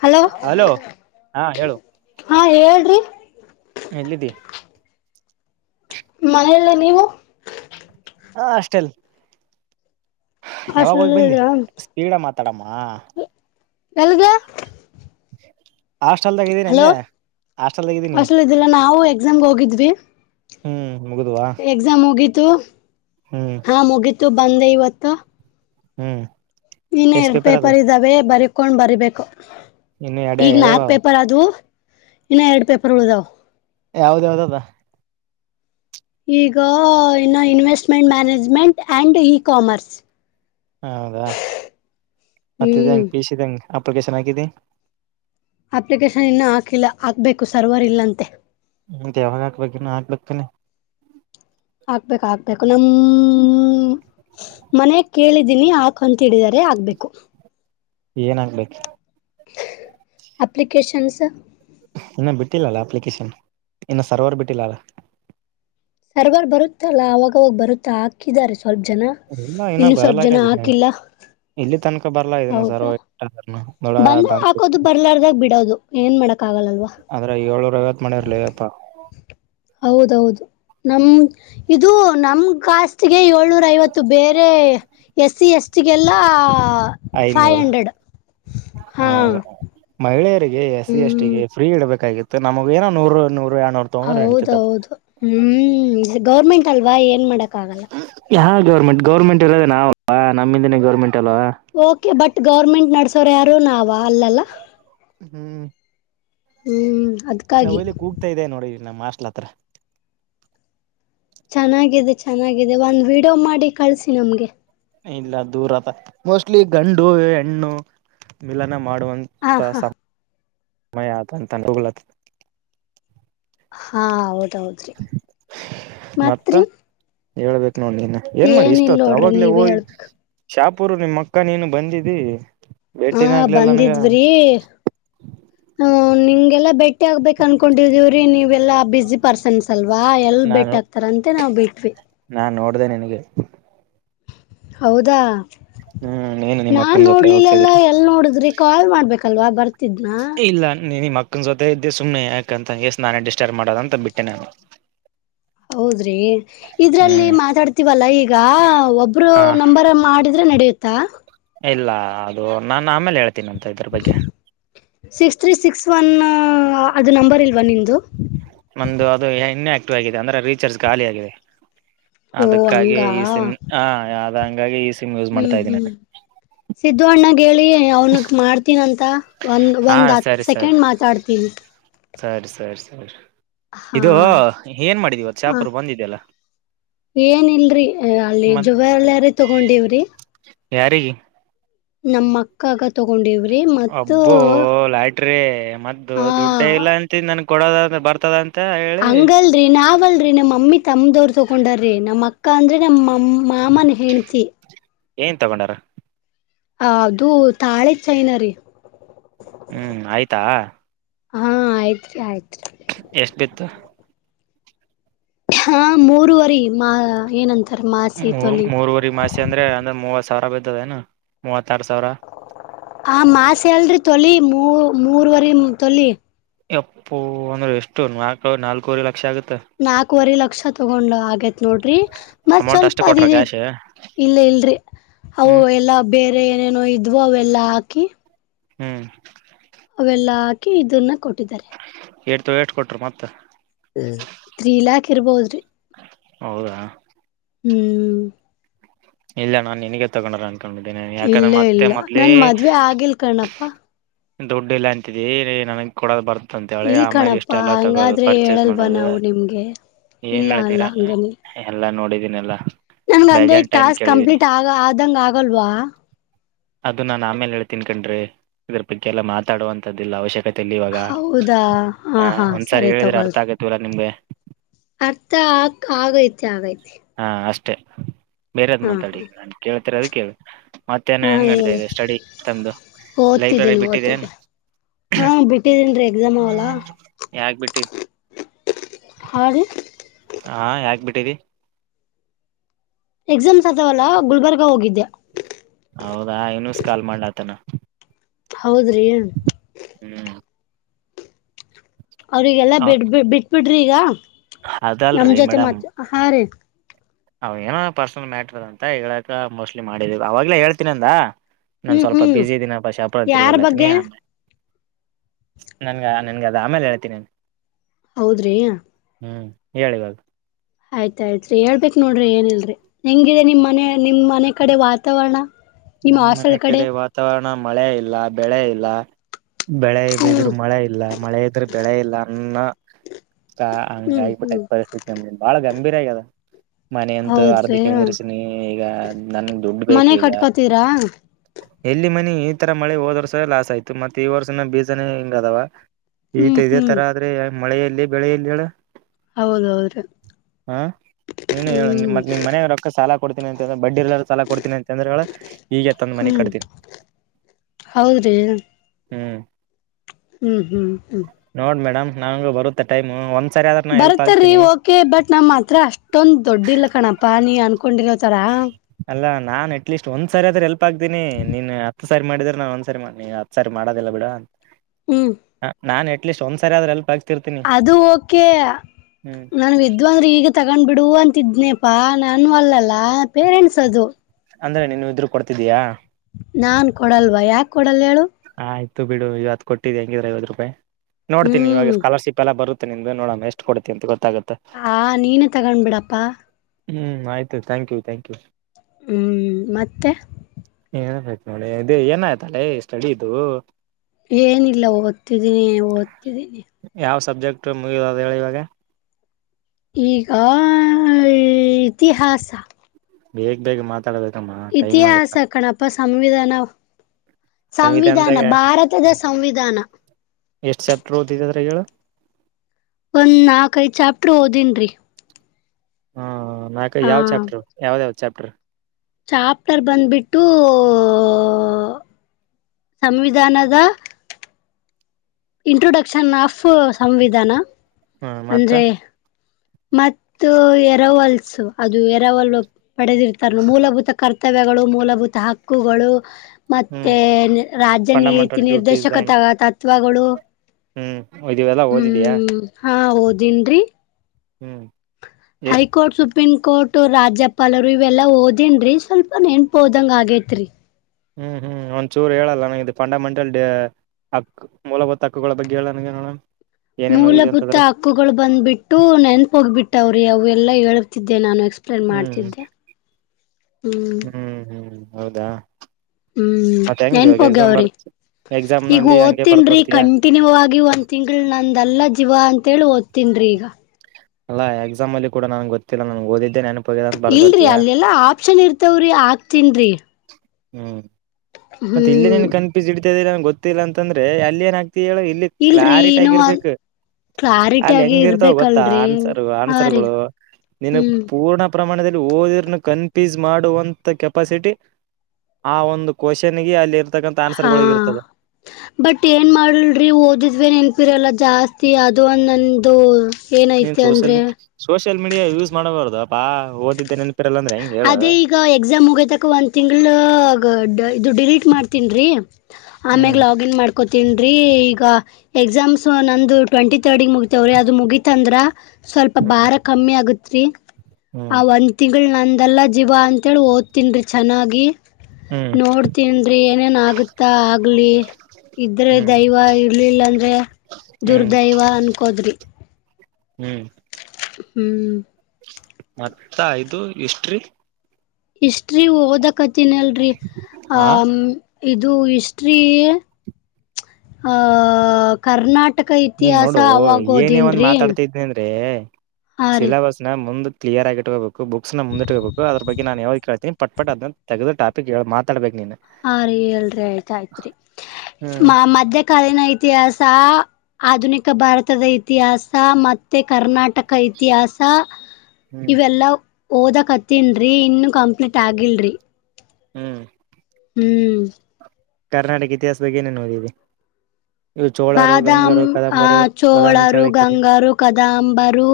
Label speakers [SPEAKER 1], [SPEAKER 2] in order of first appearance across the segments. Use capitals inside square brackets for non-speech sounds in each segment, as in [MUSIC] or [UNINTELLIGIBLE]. [SPEAKER 1] Hello
[SPEAKER 2] ಹಾ ಹೇಳು
[SPEAKER 1] ಹಾ ಹೇಳ್ರಿ
[SPEAKER 2] ಎಲ್ಲಿದ್ದಿ
[SPEAKER 1] ಮನಲ್ಲ ನೀವು
[SPEAKER 2] ಹಾ ಅಷ್ಟಲ್
[SPEAKER 1] ಹಷ್ಟಲಲ್ಲ ಇದಿದರಾ
[SPEAKER 2] ತ್ತಡಮ್ಮ
[SPEAKER 1] ಎಲ್ಗೆ
[SPEAKER 2] ಹಾಸ್ಟೆಲ್ದಾಗ ಇದೀನಿ
[SPEAKER 1] ಹಲೋ
[SPEAKER 2] ಅಂದೆ ಹಾಸ್ಟೆಲ್ದಾಗ ಇದೀನಿ
[SPEAKER 1] ಅಸಲ್ ಇದಿಲ್ಲ ನಾವು ಎಕ್ಸಾಮ್ಗೆ ಹೋಗಿದ್ವಿ
[SPEAKER 2] ಹ್ಮ್ ಮುಗಿದ್ವಾ
[SPEAKER 1] ಎಕ್ಸಾಮ್ ಹೋಗಿ ತ್ತು
[SPEAKER 2] ಹ್ಮ್
[SPEAKER 1] ಹಾ ಮುಗಿತು ಬಂದೈವತ್ತು
[SPEAKER 2] ಹ್ಮ್
[SPEAKER 1] ಇನ್ನು
[SPEAKER 2] ಎಷ್ಟ್
[SPEAKER 1] ಎರಡು
[SPEAKER 2] ಅದು
[SPEAKER 1] ಪೇಪರ್ ಇದ್ದಾವೆ ಬರಿ ಕಕೊಂಡು ಬರೀಬೇಕು
[SPEAKER 2] ಇನ್ನು ಎರಡ
[SPEAKER 1] ಈಗ್
[SPEAKER 2] ಯಾವ್ಯಾವ
[SPEAKER 1] ನಾಕ್ ಪೇಪರ್ ಅದುದು ಇನ್ನು ಎರಡು ಪೇಪರ್ ಉಳುದಾವ
[SPEAKER 2] ಯಾವದ ಯಾವದದ
[SPEAKER 1] ಈಗ ಇನ್ನು investment management and e commerce
[SPEAKER 2] ಹೌದಾ ಮತ್ತ
[SPEAKER 1] ಹ್ಮ್
[SPEAKER 2] ಇದಂಗ ಪೀಸಿದಂಗ ಅಪ್ಲಿಕೇಶನ್ ಆಕಿದೆ
[SPEAKER 1] ಅಪ್ಲಿಕೇಶನ್ ಇನ್ನೂ ಹಾಕಿಲ್ಲ ಹಾಕ್ಬೇಕು ಸರ್ವರ್ ಇಲ್ಲಂತೆ
[SPEAKER 2] ಮತ್ತೆ ಯಾವಾಗ ಹಾಕ್ಬೇಕ ಇನ್ನು ಹಾಕ್ಬೇಕ ತಾನೆ
[SPEAKER 1] ಆಗ್ಬೇಕ ಆಗ್ಬೇಕು ನಮ್ಮ ಮನೆ ಕೇಳಿದ್ದೀನಿ ಆ ಕಂತಿಡಿದರೆ ಆಗ್ಬೇಕು.
[SPEAKER 2] ಏನಗ್ಬೇಕು
[SPEAKER 1] ಅಪ್ಲಿಕೇಶನ್ಸ್
[SPEAKER 2] ಇನ್ನ ಬಿಟ್ಟಿಲ್ಲಲ್ಲ ಅಪ್ಲಿಕೇಶನ್ ಇನ್ನು ಸರ್ವರ್ ಬಿಟ್ಟಿಲ್ಲ.
[SPEAKER 1] ಸರ್ವರ್ ಬರುತ್ತಲ್ಲಾ ಅವಾಗವಾಗ ಬರುತ್ತಾ ಹಾಕಿದ್ದಾರೆ. ಸ್ವಲ್ಪ ಜನ
[SPEAKER 2] ಇಲ್ಲ ಇನ್ನ
[SPEAKER 1] ಇನ್ನು ಸ್ವಲ್ಪ ಜನ
[SPEAKER 2] ಬರಲಾಗಿದ್ದನಿ
[SPEAKER 1] ಹಾಕಿಲ್ಲ
[SPEAKER 2] ಇಲ್ಲಿ ತನಕ
[SPEAKER 1] ಹೌದಾ
[SPEAKER 2] ಬರ್ಲಗ್ಯಾದ ಇನ್
[SPEAKER 1] ಬಂದಾಗ ಹಾಕೋದು ಬರ್ಲಾರ್ದಾಗ ಬಿಡೋದು ಏನ್ ಮಾಡಕ್ ಆಗಲ್ಲಲ್ವಾ
[SPEAKER 2] [UNINTELLIGIBLE] ಆದ್ರಗ್ ಏಳೂರ ಐವತ್ ಮಾಡಿರ್ ಲೆ ಎಪ್ಪಾ.
[SPEAKER 1] ಹೌದೌದು ನಮ್ ಇದು ನಮ ಕಾಸ್ ಹೇ ಏಳ್ನೂರ ಐವತ್ತು ಬೇರೆ ಎಸ್ ಸಿ ಎಸ್ ಟಿ ಗೆಲ್ಲ ಫೈ
[SPEAKER 2] ಐದ್ನೂರು
[SPEAKER 1] ಹಂಡ್ರೆಡ್ ಹ
[SPEAKER 2] ಹೌದು
[SPEAKER 1] ಹ್ಮ್ಮ್.
[SPEAKER 2] ತ್ತು ನಮ್ಗ ಏನ ನೂರು ನೂ
[SPEAKER 1] ಹೌದೌದು ಹ್ಮ್ ಸ್ ಗೌರ್ಮೆಂಟ್ ಅಲ್ವಾ ಎ ಏನ್ ಮಾಡಕ್ ಆಗಲ್ಲ.
[SPEAKER 2] ಗೌರ್ಮೆಟ್ ಗೌರ್ಮೆಂಟ್ ಇರೋದೆ ನಾವ್ ನಮ್ಮಿಂದನೇ ಗರ್ಮಂಟ್.
[SPEAKER 1] ಓಕೆ ಬಟ್ ಗೌರ್ಮೆಂಟ್ ನಡ್ಸೋರ್ ಯಾರು ನಾವ ಅಲ್ಲಲ್ಲ.
[SPEAKER 2] ಹ್ಮ್
[SPEAKER 1] ಹ್ಮ್
[SPEAKER 2] ನಾವ್
[SPEAKER 1] ಅದ್ಕಾಗಿ
[SPEAKER 2] ಇಲ್ಲಿ ಕೋಗ್ತಾ ಇದೆ ನೋಡಿ. ನಮ್ ಹಾಸ್ಟಲ್ ಅತ್ರ
[SPEAKER 1] ಚೆನ್ನಾಗಿದೆ ಚೆನ್ನಾಗಿದೆ ಒಂದ್ ವೀಡಿಯೋ ಮಾಡಿ ಕಳ್ಸಿ ನಮ್ಗೆ.
[SPEAKER 2] ಇಲ್ಲ ದೂರದ ಮೋಸ್ಟ್ಲಿ ಗಂಡು ಹೆಣ್ಣು ಮಿಲ. ನ
[SPEAKER 1] ಹಾ
[SPEAKER 2] ಮಾಡುವಂತ
[SPEAKER 1] ಹಾ
[SPEAKER 2] ಸಪ್ ಸಮಯ ಆದಂತ. [UNINTELLIGIBLE]
[SPEAKER 1] ಹಾ ಹೌದ್ ಹೌದ್ರಿ ಮತ್ರಿ.
[SPEAKER 2] ಹೇಳ್ಬೇಕು ನೋಡ ನೀನಾ ಏನ್ ಮಾಡಿ ಇಷ್ಟ
[SPEAKER 1] ಏನಿಲ್ಲ
[SPEAKER 2] ಹೊತ್ತು
[SPEAKER 1] ನೋಡ್ರಿ
[SPEAKER 2] ಅವಾಗಲೇ
[SPEAKER 1] ನೀವೇ
[SPEAKER 2] ಹೋಗಿ.
[SPEAKER 1] ಹೇಳ್ಬೇಕು
[SPEAKER 2] ಶಾಪೂರು ನಿಮ್ಮ ಅಕ್ಕ ನೀನು ಬಂದಿದ್ದಿ.
[SPEAKER 1] ಹ ಬಂದಿದ್ವ್ರಿ ನಿಂಗೆಲ್ಲ ಬೆಟ್ ಆಗ್ಬೇಕ ಅನ್ಕೊಂಡಿದೀವ್ರರಿ. ಎಲ್ಲ ಬಿಸಿ ಪರ್ಸನ್ಸ್ ಅಲ್ವಾ ಎಲ್ ಬಿಟ್ಟಾಕ್ತಾರ ಅಂತೆ ನಾವು ಬಿ
[SPEAKER 2] ನಾ ನೋಡ್ದ ನಿನಗೆ
[SPEAKER 1] ಹೌದಾ
[SPEAKER 2] ಹ್ಮ್ ನೀನು ನಿಮ್ಮ
[SPEAKER 1] ನಾನ್
[SPEAKER 2] ಅಕ್ಕನ ಜೊತೆ
[SPEAKER 1] ನೋಡ್ಲಿಲ್ಲಲ್ಲ
[SPEAKER 2] ಹೋಗ್ತಿದ್ರಿ
[SPEAKER 1] ಎಲ್ ನೋಡಿದ್ರಿ ಕಾಲ್ ಮಾಡ್ಬೇಕ. ಅಲ್ವಾ ಬರ್
[SPEAKER 2] ಇಲ್ಲ ನಿ ಮಕ್ಕ ಅಕ್ಕನ್ ಜೊತೆ ಇದ್ದೆ ಸುಮ್ನೆ ಯಾಕಂತ ಎಷ್ಟ ನಾನೇ ಡಿಸ್ಟರ್ಬ್ ಮಾಡೋದ ಅಂತ ಬಿಟ್ಟೆ ನಾನು
[SPEAKER 1] ಹೌದ್ರಿ ಇದ್ರಲ್ಲಿ
[SPEAKER 2] ಹ್ಮ್
[SPEAKER 1] ಮಾತಾಡ್ತಿವಲ್ಲಾ ಈಗ ಒಬ್ಬರು
[SPEAKER 2] ಹ
[SPEAKER 1] ನಂಬರ್ ಮಾಡಿದ್ರೆ ನಡೆಯುತ್ತೆ ತ್ತ
[SPEAKER 2] ಇಲ್ಲ ಅದು ನಾನ್ ಆಮೇಲೆ ಹೇಳ್ತನೆ
[SPEAKER 1] ಸಿಕ್ಸ್ ತ್ರೀ ಸಿಕ್ಸ್ ಒನ್ ಅದು ನಂಬರ್ ಇಲ್ವಾ ನಿದ
[SPEAKER 2] ಒಂದು ಅದು ಇನ್ನೆ ಆಕ್ಟಿವ್ ಆಗಿದೆ ಅಂದ್ರೆ ರೀಚಾರ್ಜ್ ಖಾಲಿ ಆಗಿದೆ
[SPEAKER 1] ಓ
[SPEAKER 2] ಅದಕ್ಕಾಗಿ
[SPEAKER 1] ಹಂಗ
[SPEAKER 2] ಈ ಸಿಮ ಹ ಯ ಹಂಗಾಗಿ ಈ ಸಿಮ್ ಯೂಸ್
[SPEAKER 1] ಹ್ಮ್
[SPEAKER 2] ಮಾಡ್ತಾ ಇದ್ದೀನಿ
[SPEAKER 1] ಹ್ಮ್
[SPEAKER 2] ನಾನು
[SPEAKER 1] ಸಿದ್ದು ಒ ಹೇಳಿ ಅವ್ನ ಮಾಡ್ತೀನಂತ ಒಂದು
[SPEAKER 2] ಹಾ
[SPEAKER 1] ಒಂದು್ ಹತ್ತು
[SPEAKER 2] ಸರಿ ಸರಿ
[SPEAKER 1] ಸೆಕೆಂಡ್ ಮಾತಾಡ್ತೀನಿ
[SPEAKER 2] ಸರಿ ಸರಿ ಸರಿ
[SPEAKER 1] ಹಾ
[SPEAKER 2] ಇದು ಏನ್ ಮಾಡಿದಿ ಇವತ್
[SPEAKER 1] ಹ
[SPEAKER 2] ಶಾಪುರ್ ಬಂದಿದ್ಯಲ್ಲ
[SPEAKER 1] ಏನ ಇಲ್ರಿ ಅಲ್ಲಿ
[SPEAKER 2] ಮ
[SPEAKER 1] ಜುವಲ್ಲಾರಿ ತಗೊಂಡಿವ್ರಿ
[SPEAKER 2] ಯಾರಿಗೆ
[SPEAKER 1] ನಮ್ಮ ಅಕ್ಕಗ ತಗೊಂಡವ ಮ
[SPEAKER 2] ಮದ್ದು ದುಡ್ಡ ಇಲ್ಲ ಅಂತ ನನ್ ಕೊಡದ ಬರ್ತದಂತ
[SPEAKER 1] ಹಂಗಲ್ರಿ ನಾವ್ಲ್ರರಿ ನಮ್ ಮಮ್ಮಿ ತಮ್ದವ್ರರು ತಕೊಂಡಾರ್ರಿ ನಮ್ಮಕ್ಕ ಕಾಂದ್ರನಮ್ಮ ಮಾಮನ ಹೆೇಣತಿ
[SPEAKER 2] ಏನ್ ತಗೊಂಡಾರ
[SPEAKER 1] ಹ ಅದು ತಾಳೆ ಚೈನರಿ
[SPEAKER 2] ಹ್ಮ್ ಆಯ್ತಾ
[SPEAKER 1] ಹಾ ಆಯ್ತ್ರಿ ಆಯ್ತ್ರಿ
[SPEAKER 2] ಎಷ್ಟು ಬಿತ್ತು
[SPEAKER 1] ಹಾ ಮೂರವರಿ ಮಾ ಏನಂತ
[SPEAKER 2] ಮೂರ್ ಮೂರವರೆ ಮಾಸಿ ಅಂದ್ರೆ ಅಂದ್ರೆ ಮೂವ ಸಾವಿರ ಬದದ ಮೂವತ್ತ ಆರ ಸಾವಿರ
[SPEAKER 1] ಆ ಮಾಸ ಅಲ್ರಿ ತೊಲಿ ಮೂ ಮೂರ್ವರಿ ತೊಲಿ
[SPEAKER 2] ಎಪ್ಪು ಅಂದ್ರೆ ಎಷ್ಟು ನಾಲ್ಕು ನಾಲ್ಕೂವರೆ ಲಕ್ಷ ಆಗುತ್ತೆ
[SPEAKER 1] ನಾಕವರೆ ಲಕ್ಷ ತಗೊಂಡ್ ಆಗೇತ್ ನೋಡ್ರಿ ಮತ್
[SPEAKER 2] ಅಮೌಂಟ್
[SPEAKER 1] ಸ್ವಲ್ಪ
[SPEAKER 2] ಅಷ್ಟು
[SPEAKER 1] ಅದ
[SPEAKER 2] ಕೊಟ್ರ ಕ್ಯಾಶ್
[SPEAKER 1] ಇಲ್ಲ ಇಲ್ರಿ ಅವು
[SPEAKER 2] ಹ್ಮ್
[SPEAKER 1] ಎಲ್ಲಾ ಬೇರೆ ನೋ ಇದ್ವ ಅವೆಲ್ಲಾ ಹಾಕಿ
[SPEAKER 2] ಹ್ಮ್
[SPEAKER 1] ಅವೆಲ್ಲಾ ಹಾಕಿ ಇದನ್ನ ಕೊಟ್ಟಿದ್ದಾರೆ
[SPEAKER 2] ಹೇಳ್ತ ಎಷ್ಟ ಕೊಟರು ಮತ್ತ
[SPEAKER 1] ತ್ರೀ ಲಾಕ್ ಇರ್ಬೋದ್ರಿ
[SPEAKER 2] ಹೌದಾ
[SPEAKER 1] ಹ್ಮ್
[SPEAKER 2] ಇಲ್ಲ ನಾನ್ ನಿನಗೆ ತಗೊಂಡ
[SPEAKER 1] ಇಲ್ಲ ಇಲ್ಲ ನನ್ ಮದ್ವೆ ಆಗಿಲ್ ಕಣಪ್ಪಾ
[SPEAKER 2] ದುಡ್ಡು ಇಲ್ಲ ಅಂತಿದಿ ನನನ್ಗೆ ಕೊಡ ಬರ್ ಗ ಅಂತೇಳಿ
[SPEAKER 1] ಇಲ್
[SPEAKER 2] ಆಮ್ಯಾಗ ಇಷ್ಟ
[SPEAKER 1] ಕಣಪ್ಪಾ
[SPEAKER 2] ಎಲ್ಲ ತಗೋದು
[SPEAKER 1] ಹಂಗಾದ್ರೆ
[SPEAKER 2] ಪರ್ಚೇಸ್
[SPEAKER 1] ಹೇಳಲ್ವಾ
[SPEAKER 2] ಮಾಡೋದು
[SPEAKER 1] ನಾವು ನಿಮ್ಗೆ
[SPEAKER 2] ಏನ್
[SPEAKER 1] ಇಲ್ಲ ಅಲ್ಲ
[SPEAKER 2] ಹೇಳಳ್ತೀರಾ ಎಲ್ಲಾ ನೋಡಿದ ಜನಲ್ಲ
[SPEAKER 1] ನಂಗ ಅಂದ ಟಾಸ್ಕ್ ಕಂಪ್ಲೀಟ್ ಆಗ ಆದಂಗ ಆಗಲ್ವಾ
[SPEAKER 2] ಅದು ನಾನ್ ಆಮೇಲೆ ಹೇಳ್ತೀನ್ ಕ್ರಿ ಇದ್ರ ಬಗ್ಗೆ ಎಲ್ಲ ಮಾತಾಡುವಂತದಲ್ಲ ಅವಶ್ಯಕತೆ ಲ್ಲಿ ಇವಾಗ
[SPEAKER 1] ಹೌದಾ ಹಾ
[SPEAKER 2] ಹ
[SPEAKER 1] ಹಾ
[SPEAKER 2] ಒಂದ್ಸಾರಿ
[SPEAKER 1] ಸರಿ
[SPEAKER 2] ಹೇಳಿದ್ರೆ ಅರ್ಥ
[SPEAKER 1] ತಗೊಳ್ರಿ
[SPEAKER 2] ಆಗತಲ್ಲಾ ನಿಮ್ಗೆ
[SPEAKER 1] ಅರ್ಥ ಆಕ್ ಆಗೈತೆ ಆಗೈತಿ
[SPEAKER 2] ಹಾ ಅಷ್ಟೇ ತ್ತೆ ಬೇರೆದ್
[SPEAKER 1] ಹಾ
[SPEAKER 2] ಮಾತಾಡ ನ ಕೇಳ ಅದ ಕೇಳ ಮತ್ತ್ಯಾಹ್ನ
[SPEAKER 1] ಹಾ
[SPEAKER 2] ಹೆಂಗ
[SPEAKER 1] ಹೇಳು
[SPEAKER 2] ನಡತಾದೆ ಸ್ಟಡಿ ತಂದು ಲೈಬ್ರರಿ
[SPEAKER 1] ಓದ್ತಿದ್ದೀನಿ
[SPEAKER 2] ಬಿಟ್ಟಿದ್ದರೇ
[SPEAKER 1] ಓದ್ತಿದ್ದೀನಿ ಹಾ ಬಿಟ್ಟಿದೀನ್ ರೀ
[SPEAKER 2] ಯಾಕ ಬಿಟ್ಟ ಟ
[SPEAKER 1] ಹ
[SPEAKER 2] ಹಾ ಯಾಕ್ ಬಿಿಟ್ಟಿದಿ
[SPEAKER 1] ಎಕ್ಸಾಮ್ ದವಲ್ಲ ಗುಲ್ಬರ್ಗ ಹೋಗಿದ್ದ್ಯಾ
[SPEAKER 2] ಹೌದಾ ಇನೂಸ್ ಕಾಲ್ ಮಾಡ್ಲಾತನ
[SPEAKER 1] ಹೌದ್ರಿ
[SPEAKER 2] ಹ್ಮ್
[SPEAKER 1] ಅವ್ರರಿಗೆಲ್ಲ
[SPEAKER 2] ಅವ್
[SPEAKER 1] ಬಿಡ್ ಬಿಟ್ಬಿಟ್ಟ ಬಿಡ್ರಿಗ
[SPEAKER 2] ಅದಲ್ರಿ
[SPEAKER 1] ನಮಜಚ
[SPEAKER 2] ಮೇಡಮ್
[SPEAKER 1] ಮಾತ ಹಾ ರೇ
[SPEAKER 2] ಅವ ಏನೋ ಪರ್ಸನಲ್ ಮ್ಯಾಟ್ರ ಅ ಅಂತ ಈಕ ಮೋಸ್ಟ್ಲಿ ಮಾಡಿದವಿ ಅವಾಗಲಾ ಹೇಳ್ತೀನ ಅಂದ ನಾನನ್
[SPEAKER 1] ಹ್ಮ್
[SPEAKER 2] ಸ್ವಲ್ಪ
[SPEAKER 1] ಹ್ಮ್
[SPEAKER 2] ಬಸ ಇದೀನ ಪ ಶಾಪ
[SPEAKER 1] ಯಾರ್
[SPEAKER 2] ತಿರ್ಗಾಡ್ಲಾತಿನನಿ
[SPEAKER 1] ಬಗ್ಗೆ
[SPEAKER 2] ಆಮೆ ನನ್ಗ ನನ್ಗ ಅದ ಆಮೇಲೆ ಹೇಳ್ತೀನಿ
[SPEAKER 1] ಹೌದ್ರಿ
[SPEAKER 2] ಹ್ಮ್ ಹೇಳಿಿವಾಗ
[SPEAKER 1] ಆಯ್ತ್ಾಯ್ತ್ರಿ ಹೇಳ್ಬೇಕಕ್ ನೋಡ್ರಿ ಏನ್ಿಲ್ರರಿ ಹೆಂಗಿದೆ ನಿಮ್ಮ್ ಮನೆ ನಿಮ್ಮ್ ಮನೆ ಕಡೆ ವಾತಾವರಣ ನಿಮ್
[SPEAKER 2] ನಮ್ಮ್ ಮನೆ
[SPEAKER 1] ಹಾಸ್ಟೆಲ್
[SPEAKER 2] ಕಡೆ ವಾತಾವರಣ ನ ಮಳೆ ಇಲ್ಲ ಬೆಳೆ ಇಲ್ಲ ಬೆಳೆ ಬ ಇದ್ರರು
[SPEAKER 1] ಹ್ಮ್
[SPEAKER 2] ಮಳೆ ಇಲ್ಲ ಮಳೆ ಇದ್ರೆ ಬೆಳೆ ಇಲ್ಲ ನ ಕ ಹಂಗ
[SPEAKER 1] ಹ್ಮ್
[SPEAKER 2] ಆಗ್ಬಿಟ್ಟೈ
[SPEAKER 1] ಹ್ಮ್
[SPEAKER 2] ಪರಿಸ್ಥಿತಿ ನಮ್ದ ಬಾಳ ಗಂಭೀರ ಆಗ್ಯದ ಮನ ಅಂತೂ ಅರ್ಧಿ
[SPEAKER 1] ಹೌದ್ರಿ
[SPEAKER 2] ಕಿದಿರ್ಸಿನಿ ಈಗ ನನ್ ದುಡ್ ಬೇಕು
[SPEAKER 1] ಮನೆ
[SPEAKER 2] ಈಗ
[SPEAKER 1] ಕಟ್ಕೋತೀರಾ
[SPEAKER 2] ಎಲ್ಲಿ ಮನೆ ಈ ತರ ಮಳೆ ಹೋದವರ್ಸ ಲಾಸ್ ಆಯ್ತು ಮತ್ತೆ ಈ ವರ್ಷನ ಬೀಜನೇ ಹಿಂಗ ಅದಾವ ಈತ
[SPEAKER 1] ಹ್ಮ್
[SPEAKER 2] ಇದೇ
[SPEAKER 1] ಹ್ಮ್
[SPEAKER 2] ತರ ಆದ್ರೆ ಮಳೆಯಲ್ಲಿ ಬೆಳೆಯಲ್ಲಿಳ
[SPEAKER 1] ಹೌದೌದ್ರಿ
[SPEAKER 2] ಹಾ ನೀನು ಹೇಳ ನಿ
[SPEAKER 1] ಹ್ಮ್
[SPEAKER 2] ನಿಮ ಮನಾಗ ರಕ್ಕ ಸಾಲ ಕೊಡ್ತಿನಿ ಅಂದ ಬಡ್ಡಿ ಎಲ್ಲ ಸಲಾ ಕೊಡ್ತೀಿ ಅಂದ್ರೆ
[SPEAKER 1] ಹ್ಮ್ ಹೌದ್ರಿ
[SPEAKER 2] ಹ್ಮ್
[SPEAKER 1] ಹ್ಮ್ ಹ್ಮ್ ಹ್ಮ್
[SPEAKER 2] ನೋಡ್ ಮೇಡಮ್ ನಂಗ ಬರುತ್ತೆ ಟೈಮ್ ಒಂದ
[SPEAKER 1] ಬರ್ತಾರರಿ ಓಕೆ ಬಟ್ ನಮ್ಮ್ ಹತ್ರ ಅಷ್ಟೊಂದ್ ದೊಡ್ಡಿ ಇಲ್ಲ ಕಣ ಪಾನಿ ಅನ್ ಹಕೊಂಡಿರೋ ತರಾ
[SPEAKER 2] ನಾ ಅಟ್ೀಸ್ಟ್ ಒಂದ ಸರಿ ಆದ್ರ ಎ ಗ್ದೀನಿ ನಿನ್ ಸರಿ ಮಾಡಿದ್ರ ನಾನ ಒಂದ ಸರಿ ಮಾಡಿ ಅತ್ ಸಾರಿ ಮಾಡೋದಿಲ್ಲ ಬಿಡ
[SPEAKER 1] ಹ್ಮ್
[SPEAKER 2] ಹ ನಾನ್ ಎ ಷ್ಟ ಒಂದ ಸರಿ ಆದ್ರ
[SPEAKER 1] ಅದು ಓಕೆ
[SPEAKER 2] ಹ್ಮ್
[SPEAKER 1] ನನ್ ವಿದ್ವಂದ್ರೆ ಈಗ ತಗೊಂಡ್ ಬಿಡುುವ ಅಂತ ತಿದನಿಪ್ಪಾ ನಾನ ಅಲ್ಲಲ್ಲ ಪೇರೆಂಟ್ಸ್ ಅದು
[SPEAKER 2] ಅಂದ್ರೆ ನೀನು ಇದ್ರು ಕೊಡ್ತಿದಯಾ
[SPEAKER 1] ನಾನ್ ಕೊಡಲ್ವ ಯಾಕ ಕೊಡಲ್ ಹೇಳು
[SPEAKER 2] ಆಯ್ತು ಬಿಡು ಇವತ್ತುಟ್ಟಿದ್ದ ಹೆಂಗ್ರ ಐವತ್ತು ರೂಪಾಯಿ ನೋಡ್ತೀನಿ ಇವಾಗ
[SPEAKER 1] ಹ್ಮ್
[SPEAKER 2] ಸ್ಕಾಲರ್ಶಿಪ್ ಎಲ್ಲ ಬರುತ್ತೆ ನಿ ನಡ ಎಷ್ಟ ಕೊಡ್ತಿ ಅಂತ ಗೊತ್ತಾಗುತ್ತೆ
[SPEAKER 1] ಹ ನೀನ ತಗೊಂಡ್ಬಿಡಪ್ಪಾ
[SPEAKER 2] ಹ್ಮ್ ಆ್ತು ಥಾಂಕ್ ಯು ಥಂಕ್ ಯು
[SPEAKER 1] ಹ್ಮ್ ಮತ್ತೆ
[SPEAKER 2] ಏ್ತು ನೋಡಿ ಏನ್ಾಯಯ್ತಲ್ಲೇ ಕಳದುು
[SPEAKER 1] ಏನಿಲ್ಲ ಓದ್ತಿದ್ದೀನಿ ಓದ್ತಿದ್ದೀನಿ
[SPEAKER 2] ಯಾವ ಸಬ್ಜೆಕ್ಟ್ ಮುಗ ಹೇಳಿ ಇವಾಗ
[SPEAKER 1] ಈಗ ಇತಿಹಾಸ
[SPEAKER 2] ಬೇಗ ಬೇಗ ಮಾತ್ರ
[SPEAKER 1] ಇತಿಹಾಸ ಕಣಪ ಸಂವಿಧಾನ ಸಂವಿಧಾನ
[SPEAKER 2] ಸಂವಿಧಾನದಾಗ
[SPEAKER 1] ಭಾರತದ ಸಂವಿಧಾನ
[SPEAKER 2] ಕಯಳ
[SPEAKER 1] ಒಂದ್ ನಾಕೈ ಚಾಪ ಓದನ್ರಿ
[SPEAKER 2] ಹಾ ನಾಕ ಯಾವ ಚಾಪ್ಟರ್ ಯಾವ್ದಾವ ಚೆಪ್ಟರ್
[SPEAKER 1] ಚಾಪ್ಟರ್ ಬಂದ್ಬಿಟ್ಟು ಉ ಸಂವಿಧಾನದ ಇಂಟ್ರೊಡಕ್ಷನ್ ಆಫ್ ಸಂವಿಧಾನ
[SPEAKER 2] ಹ್ಮ ಮತ್ತ
[SPEAKER 1] ಅಂದ್ರೆ ಮತ್ತು ಎರವಲ್ಸು ಅದು ಎರವಲ್ ಪಡೆದಿರ್ತಾರ ಮೂಲಭೂತ ಕರ್ತ ಕರ್ತವ್ಯಗಳು ಮೂಲಭೂತ ಹಕ್ಕುಗಳು
[SPEAKER 2] ಹ್ಮ್
[SPEAKER 1] ಮತ್ತೆ ರಾಜ್ಯ ನೀತಿ
[SPEAKER 2] ಫಂಡಮೆಂಟಲ್
[SPEAKER 1] ನಿರ್ದೇಶಕ ತಗತ್ ಇವಾಗಗಳು
[SPEAKER 2] ಹ್ಮ ಇದೆಲ್ಲ ಓದಿದಯಾ
[SPEAKER 1] ಹೋದನ್ರಿ
[SPEAKER 2] ಹ್ಮ್ ಎಷ್ಟ
[SPEAKER 1] ಹೈಕೋರ್ಟ್ ಸ ಪಿನ್ಕೋಟ್ ರಾಜ್ಯಪಾಲರು ಇವೆಲ್ಲಾ ಓದಿನ್ರಿ ಸ್ವಲ್ಪ ನೆನ್ಪ ಓದಂಗ ಆಗೇತ್ರಿ
[SPEAKER 2] ಹ್ಮ್ ಹ್ಮ್ ಒಂದ್ಚೂರು ಹೇಳಲ್ಲ ನನಗೆ ಇದು ಫಂಡಮೆಂಟಲ್ ಡ ಹಕ್ಕ ಮೂಲಭೂತ ಹಕ್ಕುಗಳ ಬಗ್ಗೆ ಹೇಳ ನಗೆೋಡ
[SPEAKER 1] ಮೂಲಭೂತ ಹಕ್ಕುಗಳು ಬಂದ್ಬಿಟ್ಟು ನೆನ್ಪ ಹೋಗ್ಬಿಟ್ಟವ್ರಿ ಅವ ಎಲ್ಲಾ ಹ ಇದೇ ನಾನು ಎಕ್ಸ್ಪ್ಲೇನ್
[SPEAKER 2] ಹ್ಮ್
[SPEAKER 1] ಮಾಡ್ತಿದ್ದೆ ಹ್ಮ್
[SPEAKER 2] ಹೌದಾ
[SPEAKER 1] ಹ್ಮ್
[SPEAKER 2] ಮತ್ತೆ ಹೆಂಗೆ ಇವಾಗ ಎಕ್ಸಾಮ್
[SPEAKER 1] ನೆನ್ಪೋಗ್ಯಾವ್ರಿ
[SPEAKER 2] ಬರ್ತ ಎಕ್ಸಾಮ್
[SPEAKER 1] ಈಗ
[SPEAKER 2] ನಲ್ಲಿ ಹಂಗೆ ಬರ್ತ್
[SPEAKER 1] ಓದ್ತನ್ರೀ
[SPEAKER 2] ಬರ್ತೀಯಾ
[SPEAKER 1] ಕಂಟಿನ್ಯೂ ಆಗಿ ಒಂದ್ ತಿಂಗಗಳ ನಂದಲ್ಲ ಶಿವ ಅಂತೇಳಿ ಓದ್ತನರೀ ಈಗ
[SPEAKER 2] ಅಲ್ಲ ಎಕ್ಸಾಮ್ ಅಲ್ಲಿ ಕೂಡ ನನ್ ಗೊತ್ತಿಲ್ಲ ನನ್ ಓದಿದ್ದೆನೆ ನ
[SPEAKER 1] ಇಲ್ರರಿ ಅಲ್ಲೆಲ್ಲಾ ಆಪ್ಷನ್ ಇರ್ತವ್ರಿ ಆಗ್ತನ್ರಿ
[SPEAKER 2] ಹ್ಮ್ ಮತ್ತೆ ಇಲ್ಲೇ ನನ್ ಕನ್ಪಿಸಿ ಇಡ ನಗೆ ಗೊತ್ತಿಲ್ಲ ಅಂದ್ರೆ ಅಲ್ಲಿ ಏ ಹ ಹೇಳ ಇಲ್ಲಿ
[SPEAKER 1] ಇಲ್ರಿ
[SPEAKER 2] ಕ್ಲಾರಿಟಿ
[SPEAKER 1] ಇನ್ನು
[SPEAKER 2] ಆಗಿರ್ಬೇಕು
[SPEAKER 1] ಕ್ಲಾರಿಟಿ
[SPEAKER 2] ಅಲ್ಲಿ
[SPEAKER 1] ಆಗಿ
[SPEAKER 2] ಹೆಂಗ ಇರ್ತಾವ ಗೊತ್ತ
[SPEAKER 1] ಇರ್ಬೇಕಲ್ರಿ
[SPEAKER 2] ಆನ್ಸರ್
[SPEAKER 1] ಹಾ ರೀ
[SPEAKER 2] ಆನ್ಸರ್ಗಳು ನಿನಗ
[SPEAKER 1] ಹ್ಮ್
[SPEAKER 2] ಪೂರ್ಣ ಪ್ರಮಾಣದಲ್ಲಿ ಓದಿರ್ ಕನ್ಫ್ಯೂಸ್ ಮಾಡುವಂತ ಕೆಪಾಸಿಟಿ ಆ ಒಂದು ಕ್ವಶನ್ಗೆ ಅಲ್ಲಿ ಇರ್ತಕ್ಕಂಥ
[SPEAKER 1] ಹಾ
[SPEAKER 2] ಆನ್ಸರ್ಗಳೊಳಗ ಇರ್ತದ
[SPEAKER 1] ಬಟ್ ಏನ್ ಮಾಡಲ್ರಿ ಓದಿದ್ವಿೇ ನೆನ್ಪಿರಲ್ಲ ಜಾಸ್ತಿ ಅದು ಒಂದು ನದು
[SPEAKER 2] ನೀನ್ ಸೋಷಿಯಲ್ ಸೋಷಿಯಲ್ ಮೀಡಿಯಾ ಯೂಸ್ ಮಾಡಬಾರ್ದ ಬಾ ಓದಿದ್ದೆನೆ
[SPEAKER 1] ಅದೇ ಈಗ ಎಕ್ಸಾಮ್ ಮುಗಿತಕ ಒಂದ್ ತಿಂಗಳ ಇದು ಡಿಲೀಟ್ ಮಾಡ್ತ ತಿನ್ರಿ ಆಮ್ಯಾಗ
[SPEAKER 2] ಹ್ಮ್
[SPEAKER 1] ಲಾಗಿನ್ ಮಾಡ್ಕ ಕೋತಿನ್ರೀ ಈಗ ಎಕ್ಸಾಮ್ಸ್ ನಂದು ಟ್ವೆಂಟಿ ತರ್ಡ್ಗ್ ಮುಗಿತವ್ರಿ ಅದು ಮುಗಿತ ಅಂದ್ರ ಸ್ವಲ್ಪ
[SPEAKER 2] ಹ್ಮ್
[SPEAKER 1] ಭಾರ ಕಮ್ಮಿ ಆಗತ್ರಿ
[SPEAKER 2] ಹ್ಮ್
[SPEAKER 1] ಆ ಒಂದ್ ತಿಂಗ ಗಳು ನಂದೆಲ್ಲ ಜೀವ ಅಂತೇಳಿ ಓದ್ತನ್ರಿ ಚೆನ್ನಾಗಿ
[SPEAKER 2] ಹ್ಮ್
[SPEAKER 1] ನೋಡ್ತೀನ್ರೀ ಏನೇನ್ ಆಗುತ್ತಾ ಆಗ್ಲಿ ಇದ್ರೆ
[SPEAKER 2] ಹ್ಮ್
[SPEAKER 1] ದೈವ ಇರ್ಲಿಲ್ಲ ಅಂದ್ರೆ
[SPEAKER 2] ಹ್ಮ್
[SPEAKER 1] ದುರ್ದೈವ ಅನ್ಕೋದ್ರಿ
[SPEAKER 2] ಹ್ಮ್
[SPEAKER 1] ಹ್ಮ್
[SPEAKER 2] ಮತ್ತ ಐದು ಹಿಸ್ಟರಿ
[SPEAKER 1] ಹಿಸ್ಟ್ರಿ ಓದಕ್ ಕತ್ತಿನಲ್ರಿ ಆ ಇದು ಹಿಸ್ಟ್ರಿ ಆ ಕರ್ನಾಟ
[SPEAKER 2] ನೀನ್ ನೋಡು ಏನೇ ಒಂದ ಮಾತಾಡ್ತಿದ್ದೀನಿ ಅಂದ್ರೆ
[SPEAKER 1] ಹಾ
[SPEAKER 2] [INAUDIBLE]
[SPEAKER 1] ರೀ
[SPEAKER 2] ಸಿಲಬಸ್ನ ಮುಂದ ಕ್ಲಿಯರ್ ಆಗಿ ಇಟ್ಕೊಬೇಕು ಬುಕ್ಸ್ ನ ಮುಂದುಕ್ಕ ಉಪಯೋಗ ಆಗಬೇಕು ನಾ ಯಾವಾಗ ಕೇಳ್ತೀಿ ಪಟ್ಪಟ್ಟಟ್ ಅದ ತೆಗೆದು ಟಪಿಕ್ ಹೇಳ ಮಾತಡ್ಬೇಕು
[SPEAKER 1] ಹಾ ರಿ ಹೇಳ್ರಿ ಆಯ್ತು ಆಯ್ತ್ರಿ
[SPEAKER 2] ಹ್ಮ್
[SPEAKER 1] ಮ ಮಧ್ಯಕಾಲೀನ ಇತಿಹಾಸ ಆಧುನಿಕ ಭಾರತದ ಇತಿಹಾಸ ಮತ್ತೆ ಕರ್ನಾಟ ನಾಟಕ ಇತಿಹಾಸ
[SPEAKER 2] ಹ್ಮ್
[SPEAKER 1] ಇವೆಲ್ಲಾ ಓದಕ್ತ್ತೀನ್ರರಿ ಇನ್ನು ಕಂಪ್ಲೀಟ್ ಆಗಿಲ್ರರಿ
[SPEAKER 2] ಹ್ಮ್
[SPEAKER 1] ಹ್ಮ್
[SPEAKER 2] ಕರ್ನಾಟಕ ಇತಿಹಾಸ ಬಗ್ಗೆ ಏನೇ ನೋಡಿದೆ
[SPEAKER 1] ಬಾದಾಮ ಆ
[SPEAKER 2] ಬದಾಮಿ
[SPEAKER 1] ಚೋಳರು
[SPEAKER 2] ಚಳಕಿಯರು
[SPEAKER 1] ಗಂಗರು ಕದಾಂಬರು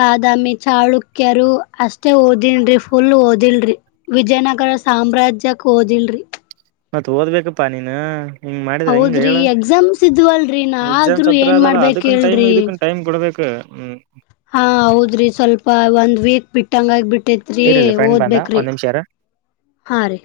[SPEAKER 1] ಬಾದಾಮಿ ಚಾಳು ಚಾಲುಕ್ಯರು ಅಷ್ಟೇ ಓದಿನ್ರಿ ಫುಲ್ ಓದಿಲ್ರಿ ವಿಜಯನಗರ ಸಾಮ್ರಾಜ್ಯಕ್ ಓದಿಲ್ರಿ
[SPEAKER 2] ಮತ್ತು ಓದ್ಬೇಕಪ್ಪ ನೀನು
[SPEAKER 1] ಹೌದ್ರಿ ಎಕ್ಸಾಮ್ಸ್ ಇದ್ವಲ್ರರಿ ನ ಆದ್ರೂ
[SPEAKER 2] ಎಕ್ಸಾಮ್ಸ್ ಹತ್ರ
[SPEAKER 1] ಏನ್
[SPEAKER 2] ಅದಲ್ಲ
[SPEAKER 1] ಮಾಡ್ಬೇಕ
[SPEAKER 2] ಅದಕ್ಕನ್ ಟೈಮ್
[SPEAKER 1] ಹೇಳ್ರಿ
[SPEAKER 2] ಇದಕ್ಕನ್ ಟೈಮ್ ಕೊಡ್ಬೇಕು ಹ್ಮ್
[SPEAKER 1] ಹಾ ಹೌದ್ರಿ ಸ್ವಲ್ಪ ಒಂದ್ ವೀಕ್ ಬಿಟ್ಟ ಹಂಗಾಗಿ ಬಿಟ್ಟ ಇಟ್ಟೇತ್ರಿ
[SPEAKER 2] ಇರಲಿ ಫ್ರೆಂಡ್ ಬಂದ
[SPEAKER 1] ಓದ್ಬೇಕ್ರಿ
[SPEAKER 2] ಒಂದ್ ನಿಮಿಷ ಇರು
[SPEAKER 1] ಹಾ ರೀ